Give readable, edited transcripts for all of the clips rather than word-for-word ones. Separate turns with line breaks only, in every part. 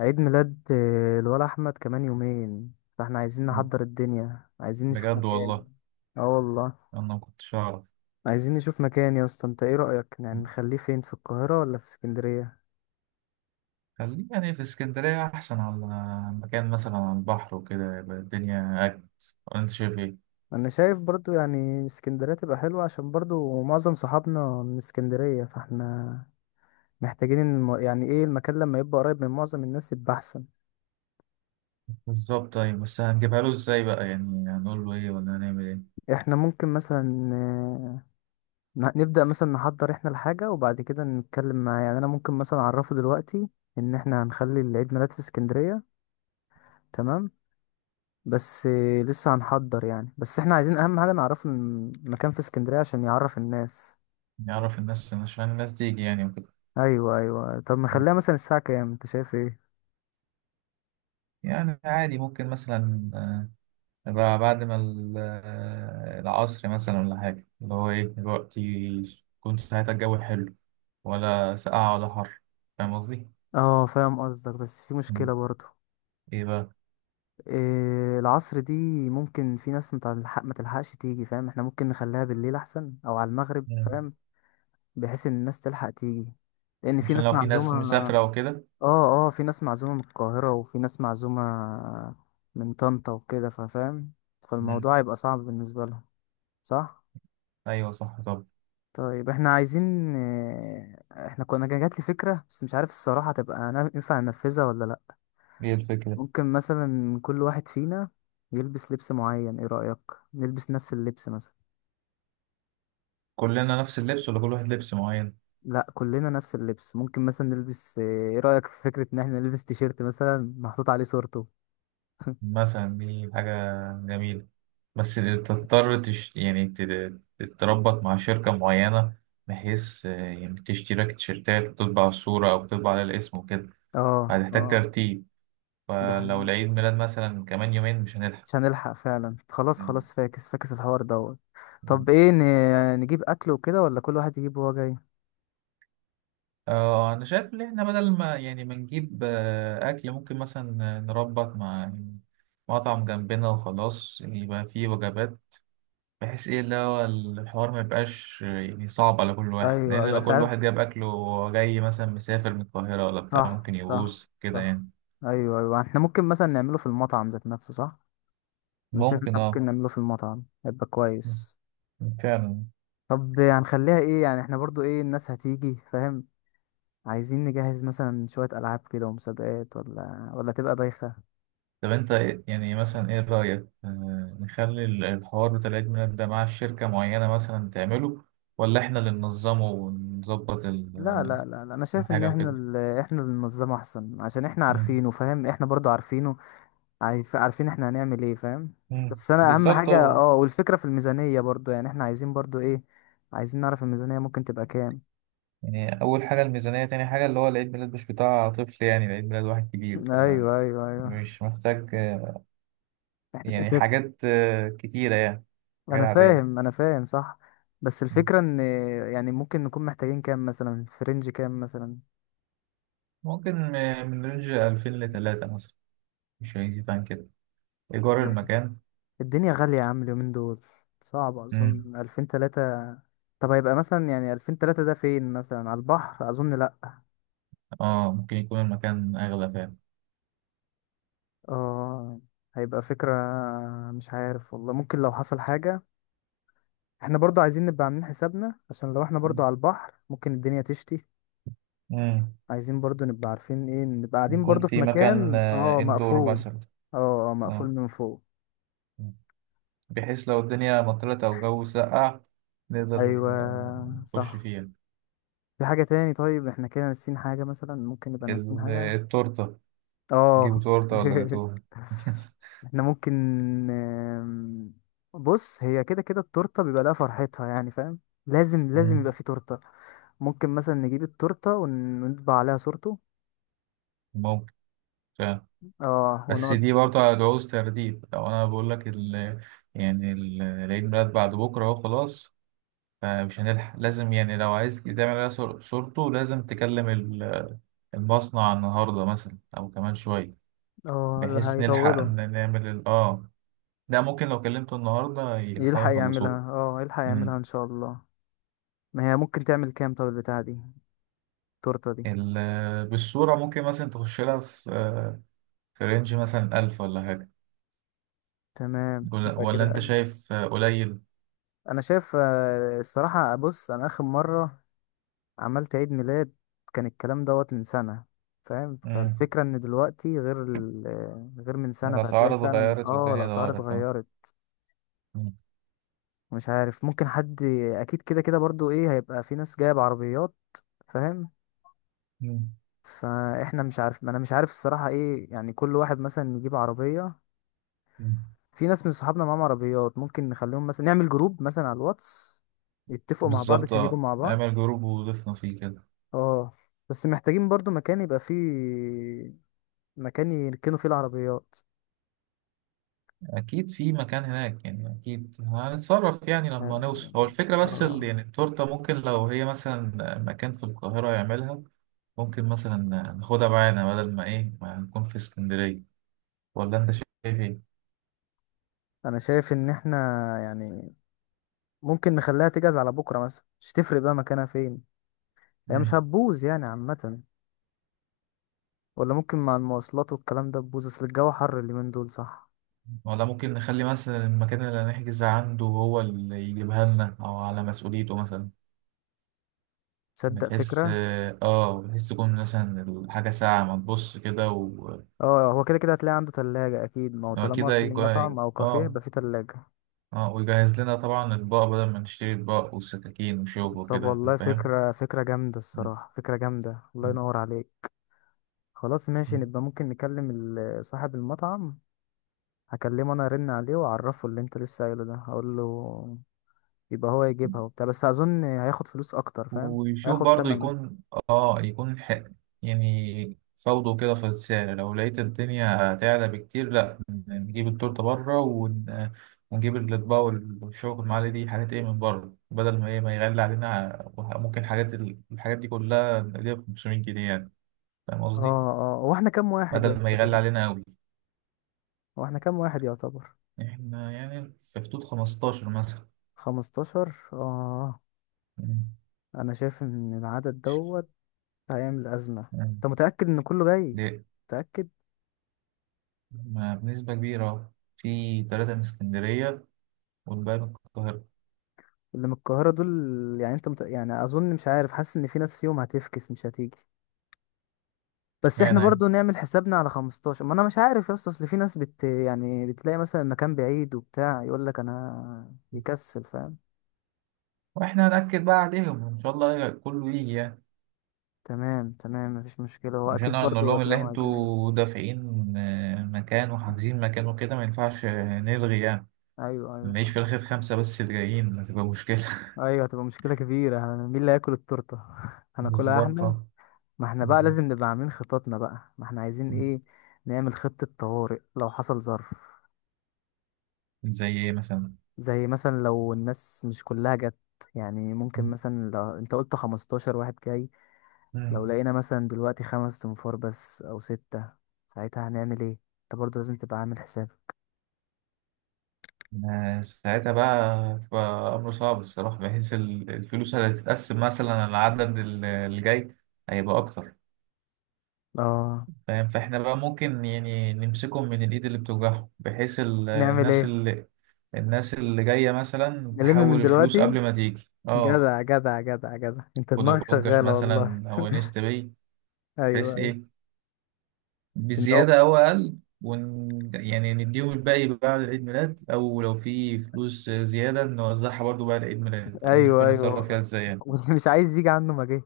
عيد ميلاد الولا احمد كمان يومين، فاحنا عايزين نحضر الدنيا، عايزين نشوف
بجد
مكان.
والله.
اه والله.
انا ما كنتش اعرف.
عايزين نشوف مكان يا اسطى، انت ايه رأيك؟ يعني نخليه فين، في القاهرة ولا في اسكندرية؟
خليه يعني في اسكندريه احسن، على مكان مثلا على البحر وكده يبقى الدنيا اجمل. ولا انت شايف ايه؟
انا شايف برضو يعني اسكندرية تبقى حلوة، عشان برضو معظم صحابنا من اسكندرية، فاحنا محتاجين يعني ايه، المكان لما يبقى قريب من معظم الناس يبقى احسن.
بالظبط. طيب بس هنجيبها له ازاي بقى؟ يعني هنقول له ايه ولا هنعمل ايه؟
احنا ممكن مثلا، نبدأ مثلا نحضر احنا الحاجة، وبعد كده نتكلم معاه. يعني انا ممكن مثلا اعرفه دلوقتي ان احنا هنخلي العيد ميلاد في اسكندرية. تمام. بس لسه هنحضر يعني، بس احنا عايزين اهم حاجة نعرفه المكان في اسكندرية عشان يعرف الناس.
نعرف الناس عشان الناس تيجي يعني وكده.
ايوه، ايوه، طب نخليها مثلا الساعة كام؟ انت شايف ايه؟
يعني عادي، ممكن مثلا يبقى بعد ما العصر مثلا، ولا حاجه اللي هو ايه الوقت يكون ساعتها الجو حلو ولا ساقعه ولا حر. فاهم قصدي؟
اه فاهم قصدك، بس في
مم.
مشكلة برضه.
ايه بقى؟
إيه العصر دي؟ ممكن في ناس متلحق ما تلحقش تيجي، فاهم؟ احنا ممكن نخليها بالليل احسن او على المغرب، فاهم؟ بحيث ان الناس تلحق تيجي، لان في
عشان
ناس
لو في
معزومة.
ناس مسافرة وكده.
اه، اه، في ناس معزومة من القاهرة، وفي ناس معزومة من طنطا وكده، ففاهم،
مم.
فالموضوع هيبقى صعب بالنسبة لهم. صح.
أيوة صح. طب
طيب احنا عايزين، احنا كنا كان جات لي فكرة، بس مش عارف الصراحة، تبقى أنا ينفع ننفذها ولا لا؟
هي الفكرة؟
ممكن مثلا كل واحد فينا يلبس لبس معين، ايه رأيك؟ نلبس نفس اللبس مثلا؟
كلنا نفس اللبس ولا كل واحد لبس معين؟
لا، كلنا نفس اللبس. ممكن مثلا نلبس آه، ايه رأيك في فكرة ان احنا نلبس تيشيرت مثلا محطوط عليه صورته؟
مثلا دي حاجة جميلة، بس تضطر تتربط مع شركة معينة، بحيث يعني تشتري لك تيشيرتات وتطبع الصورة أو تطبع على الاسم وكده.
اه،
هتحتاج
اه،
ترتيب،
ده
فلو
حقيقي.
العيد ميلاد مثلا كمان يومين مش هنلحق.
مش هنلحق فعلا، خلاص
مم.
خلاص، فاكس فاكس الحوار دوت. طب ايه، نجيب اكل وكده ولا كل واحد يجيب وهو جاي؟
اه، انا شايف ان احنا بدل ما يعني ما نجيب اكل، ممكن مثلا نربط مع مطعم جنبنا وخلاص يبقى فيه وجبات، بحيث ايه اللي هو الحوار ما يبقاش يعني صعب على كل واحد،
ايوه،
لان
ايوه،
لو
انت
كل
عارف.
واحد جاب اكله وهو جاي مثلا مسافر من القاهرة ولا بتاع
صح،
ممكن
صح،
يبوظ كده
صح.
يعني.
ايوه، ايوه، احنا ممكن مثلا نعمله في المطعم ذات نفسه، صح؟ انا شايف إن
ممكن
احنا
اه.
ممكن نعمله في المطعم، هيبقى كويس.
فعلا.
طب هنخليها ايه يعني؟ احنا برضو ايه الناس هتيجي، فاهم؟ عايزين نجهز مثلا شوية ألعاب كده ومسابقات، ولا تبقى بايخة؟
طب انت يعني مثلا ايه رأيك نخلي الحوار بتاع العيد ميلاد ده مع شركة معينة مثلا تعمله، ولا احنا اللي ننظمه ونظبط
لا، لا، لا، لا، انا شايف ان
الحاجة
احنا،
وكده؟
احنا اللي ننظمه احسن، عشان احنا
مم.
عارفينه، فاهم؟ احنا برضو عارفينه. عارفين احنا هنعمل ايه، فاهم؟
مم.
بس انا اهم
بالظبط
حاجة،
اه.
والفكرة في الميزانية برضو، يعني احنا عايزين برضو ايه، عايزين نعرف الميزانية ممكن تبقى كام؟
يعني أول حاجة الميزانية، تاني حاجة اللي هو العيد ميلاد مش بتاع طفل، يعني العيد ميلاد واحد كبير،
ايوه، ايوه، ايوه.
فمش محتاج يعني
انت.
حاجات كتيرة يعني، حاجات
انا فاهم،
عادية.
انا فاهم، صح. بس
مم.
الفكرة ان، يعني ممكن نكون محتاجين كام مثلا، في رينج كام مثلا؟
ممكن من رينج 2000 لتلاتة مثلا، مش هيزيد عن كده إيجار
طيب.
المكان.
الدنيا غالية يا عم اليومين دول، صعب
مم.
اظن 2000-3000. طب هيبقى مثلا، يعني 2000-3000 ده فين مثلا، على البحر اظن لا.
اه ممكن يكون المكان أغلى فعلا.
اه، هيبقى فكرة. مش عارف والله. ممكن لو حصل حاجة، احنا برضو عايزين نبقى عاملين حسابنا، عشان لو احنا
مم.
برضو على البحر ممكن الدنيا تشتي.
مم.
عايزين برضو نبقى عارفين ايه، نبقى قاعدين
يكون
برضو في
في مكان
مكان
إندور
مقفول.
مثلا.
اه، اه، مقفول
اه،
من فوق.
بحيث لو الدنيا مطرت أو الجو سقع نقدر
ايوه،
نخش
صح.
فيها.
في حاجة تاني؟ طيب احنا كده ناسيين حاجة، مثلا ممكن نبقى ناسيين حاجة؟
التورتة.
اه.
جيبوا تورتة ولا جاتوه؟
احنا ممكن آم، بص، هي كده كده التورتة بيبقى لها فرحتها يعني فاهم، لازم لازم
مم.
يبقى في تورتة. ممكن مثلا نجيب التورتة ونطبع عليها صورته.
ممكن فعلا،
اه،
بس
ونقعد.
دي برضه هتعوز ترتيب. لو أنا بقول لك يعني العيد ميلاد بعد بكرة أهو، خلاص، فمش هنلحق. لازم يعني لو عايز تعمل عليها صورته لازم تكلم المصنع النهاردة مثلا أو كمان شوية،
اه، ده
بحيث نلحق
هيطولوا.
إن نعمل ال... آه ده ممكن لو كلمته النهاردة يلحقوا
يلحق
يخلصوه.
يعملها، اه، يلحق يعملها ان شاء الله. ما هي ممكن تعمل كام، طب البتاعة دي التورتة دي؟
بالصورة ممكن مثلا تخش لها في في رينج مثلا 1000 ولا حاجة.
تمام،
ولا
يبقى
ولا
كده
أنت
أقل.
شايف قليل؟
انا شايف الصراحة، بص انا اخر مرة عملت عيد ميلاد كان الكلام دوت من سنة، فاهم؟
مم.
فالفكرة ان دلوقتي غير ال... آه، غير من سنة، فهتلاقي
الأسعار
فعلا
اتغيرت والدنيا
الاسعار
اتغيرت اه.
اتغيرت.
مم.
مش عارف ممكن حد، اكيد كده كده برضو، ايه، هيبقى في ناس جاية بعربيات، فاهم؟
مم.
فاحنا مش عارف ما انا مش عارف الصراحة، ايه يعني كل واحد مثلا يجيب عربية.
مم.
في ناس من صحابنا معاهم عربيات، ممكن نخليهم مثلا نعمل جروب مثلا على الواتس، يتفقوا مع بعض
بالظبط
عشان يجوا
اه،
مع بعض.
اعمل جروب وضيفنا فيه كده.
اه، بس محتاجين برضو مكان يركنوا فيه العربيات.
أكيد في مكان هناك يعني، أكيد هنتصرف يعني لما
عارف.
نوصل. هو الفكرة بس
اه،
يعني التورتة، ممكن لو هي مثلا مكان في القاهرة يعملها، ممكن مثلا ناخدها معانا بدل ما إيه ما نكون في اسكندرية. ولا أنت شايف
انا شايف ان احنا، يعني ممكن نخليها تجهز على بكرة مثلا، مش تفرق بقى مكانها فين، هي
إيه؟
مش هتبوظ يعني عامة. ولا ممكن مع المواصلات والكلام ده تبوظ، اصل الجو حر اليومين دول، صح؟
ولا ممكن نخلي مثلا المكان اللي هنحجز عنده هو اللي يجيبها لنا أو على مسؤوليته مثلا،
تصدق
بحيث
فكرة.
اه بحيث تكون مثلا الحاجة ساعة ما تبص كده و...
اه، هو كده كده هتلاقي عنده تلاجة اكيد، ما هو
هو
طالما
كده
في مطعم
يكون
او كافيه
اه.
يبقى في تلاجة.
اه، ويجهز لنا طبعا أطباق بدل ما نشتري أطباق وسكاكين وشوك
طب
وكده.
والله،
فاهم؟
فكرة، فكرة جامدة الصراحة، فكرة جامدة، الله ينور عليك. خلاص ماشي، نبقى ممكن نكلم صاحب المطعم. هكلمه انا، ارن عليه واعرفه اللي انت لسه قايله ده هقول له. يبقى هو يجيبها وبتاع، بس اظن هياخد فلوس اكتر، فاهم.
ويشوف
هياخد
برضو
تمنه.
يكون اه، يكون حق يعني، فوضه كده في السعر. لو لقيت الدنيا هتعلى بكتير، لا، نجيب التورتة بره ونجيب الأطباق والشوك المعالي، دي حاجات ايه من بره، بدل ما ايه ما يغلي علينا. ممكن حاجات الحاجات دي كلها نقلبها ب 500 جنيه يعني. فاهم
اه،
قصدي؟
اه، هو احنا كام واحد يا
بدل ما
اسطى
يغلي
كده؟
علينا أوي.
هو احنا كام واحد يعتبر؟
احنا يعني في حدود 15 مثلا.
15، اه.
مم.
انا شايف ان العدد دوت هيعمل أزمة.
مم.
أنت متأكد إن كله جاي؟
ليه؟
متأكد؟
ما بنسبة كبيرة، في تلاتة من اسكندرية والباقي من القاهرة.
اللي من القاهرة دول، يعني أنت يعني أظن، مش عارف، حاسس إن في ناس فيهم هتفكس مش هتيجي. بس إحنا
اشمعنى؟
برضو نعمل حسابنا على 15، ما أنا مش عارف يا اسطى، أصل في ناس يعني بتلاقي مثلا مكان بعيد وبتاع، يقول لك أنا يكسل، فاهم.
واحنا هنأكد بقى عليهم وان شاء الله كله يجي يعني.
تمام، تمام، مفيش مشكلة، هو
مش
أكيد
انا نقول
برضو
لهم اللي
هتلاقيهم عايزين يجوا.
انتوا دافعين مكان وحاجزين مكان وكده، ما ينفعش نلغي يعني.
أيوه، أيوه،
نعيش
صح.
في الاخر خمسة بس اللي جايين هتبقى مشكلة.
أيوه، هتبقى مشكلة كبيرة، مين اللي هياكل التورتة؟ هناكلها
بالظبط
إحنا. ما احنا بقى
بالظبط.
لازم نبقى عاملين خططنا بقى، ما احنا عايزين ايه. نعمل خطة طوارئ لو حصل ظرف.
زي ايه مثلا؟
زي مثلا لو الناس مش كلها جت، يعني ممكن مثلا لو انت قلت 15 واحد جاي. لو
مم.
لقينا مثلا دلوقتي 5 تنفار بس او 6، ساعتها هنعمل ايه؟ انت برضو لازم تبقى عامل حساب.
ساعتها بقى هتبقى امر صعب الصراحة، بحيث الفلوس اللي هتتقسم مثلا على العدد اللي جاي هيبقى اكتر.
اه،
فاهم؟ فاحنا بقى ممكن يعني نمسكهم من الإيد اللي بتوجعهم، بحيث
نعمل
الناس
ايه؟
اللي الناس اللي جاية مثلا
نلم من
تحول الفلوس
دلوقتي.
قبل ما تيجي اه،
جدع، جدع، جدع، جدع، انت دماغك
فودافون كاش
شغالة والله.
مثلا أو نيست باي،
ايوه،
بحيث
ايوه.
إيه،
إن هو-
بزيادة أو أقل، ون يعني نديهم الباقي بعد عيد ميلاد أو لو في فلوس زيادة نوزعها برضو بعد عيد ميلاد أو نشوف
ايوه،
هنتصرف
ايوه،
فيها إزاي يعني.
واللي مش عايز يجي عنه ما جه،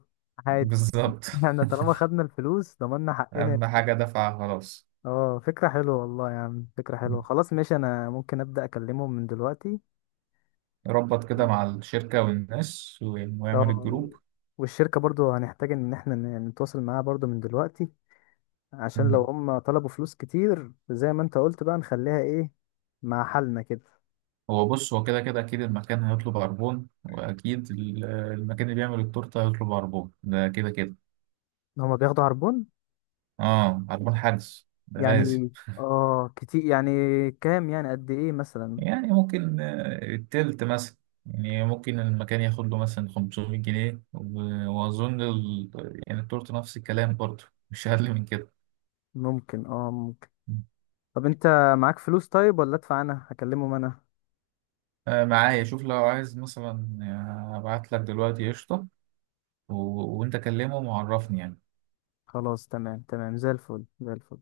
عادي.
بالظبط
احنا طالما خدنا الفلوس، ضمننا حقنا.
أهم حاجة دفعها خلاص.
اه، فكرة حلوة والله يا عم، فكرة حلوة. خلاص ماشي، انا ممكن ابدأ اكلمهم من دلوقتي.
ربط كده مع الشركة والناس ويعمل
اه.
الجروب.
والشركة برضو هنحتاج ان احنا نتواصل معاها برضو من دلوقتي. عشان لو هم طلبوا فلوس كتير زي ما انت قلت، بقى نخليها ايه مع حالنا كده.
هو بص، هو كده كده اكيد المكان هيطلب عربون، واكيد المكان اللي بيعمل التورته هيطلب عربون، ده كده كده.
هما بياخدوا عربون؟
اه، عربون حدس ده لازم.
يعني اه، كتير يعني؟ كام يعني، قد ايه مثلا؟
يعني ممكن التلت مثلا. يعني ممكن المكان ياخد له مثلا 500 جنيه، واظن يعني التورته نفس الكلام برضه، مش اقل من كده.
ممكن، ممكن. طب انت معاك فلوس طيب، ولا ادفع انا؟ هكلمهم انا.
آه معايا، شوف لو عايز مثلا ابعت لك دلوقتي قشطه، وانت كلمهم وعرفني يعني.
خلاص، تمام، تمام، زي الفل، زي الفل.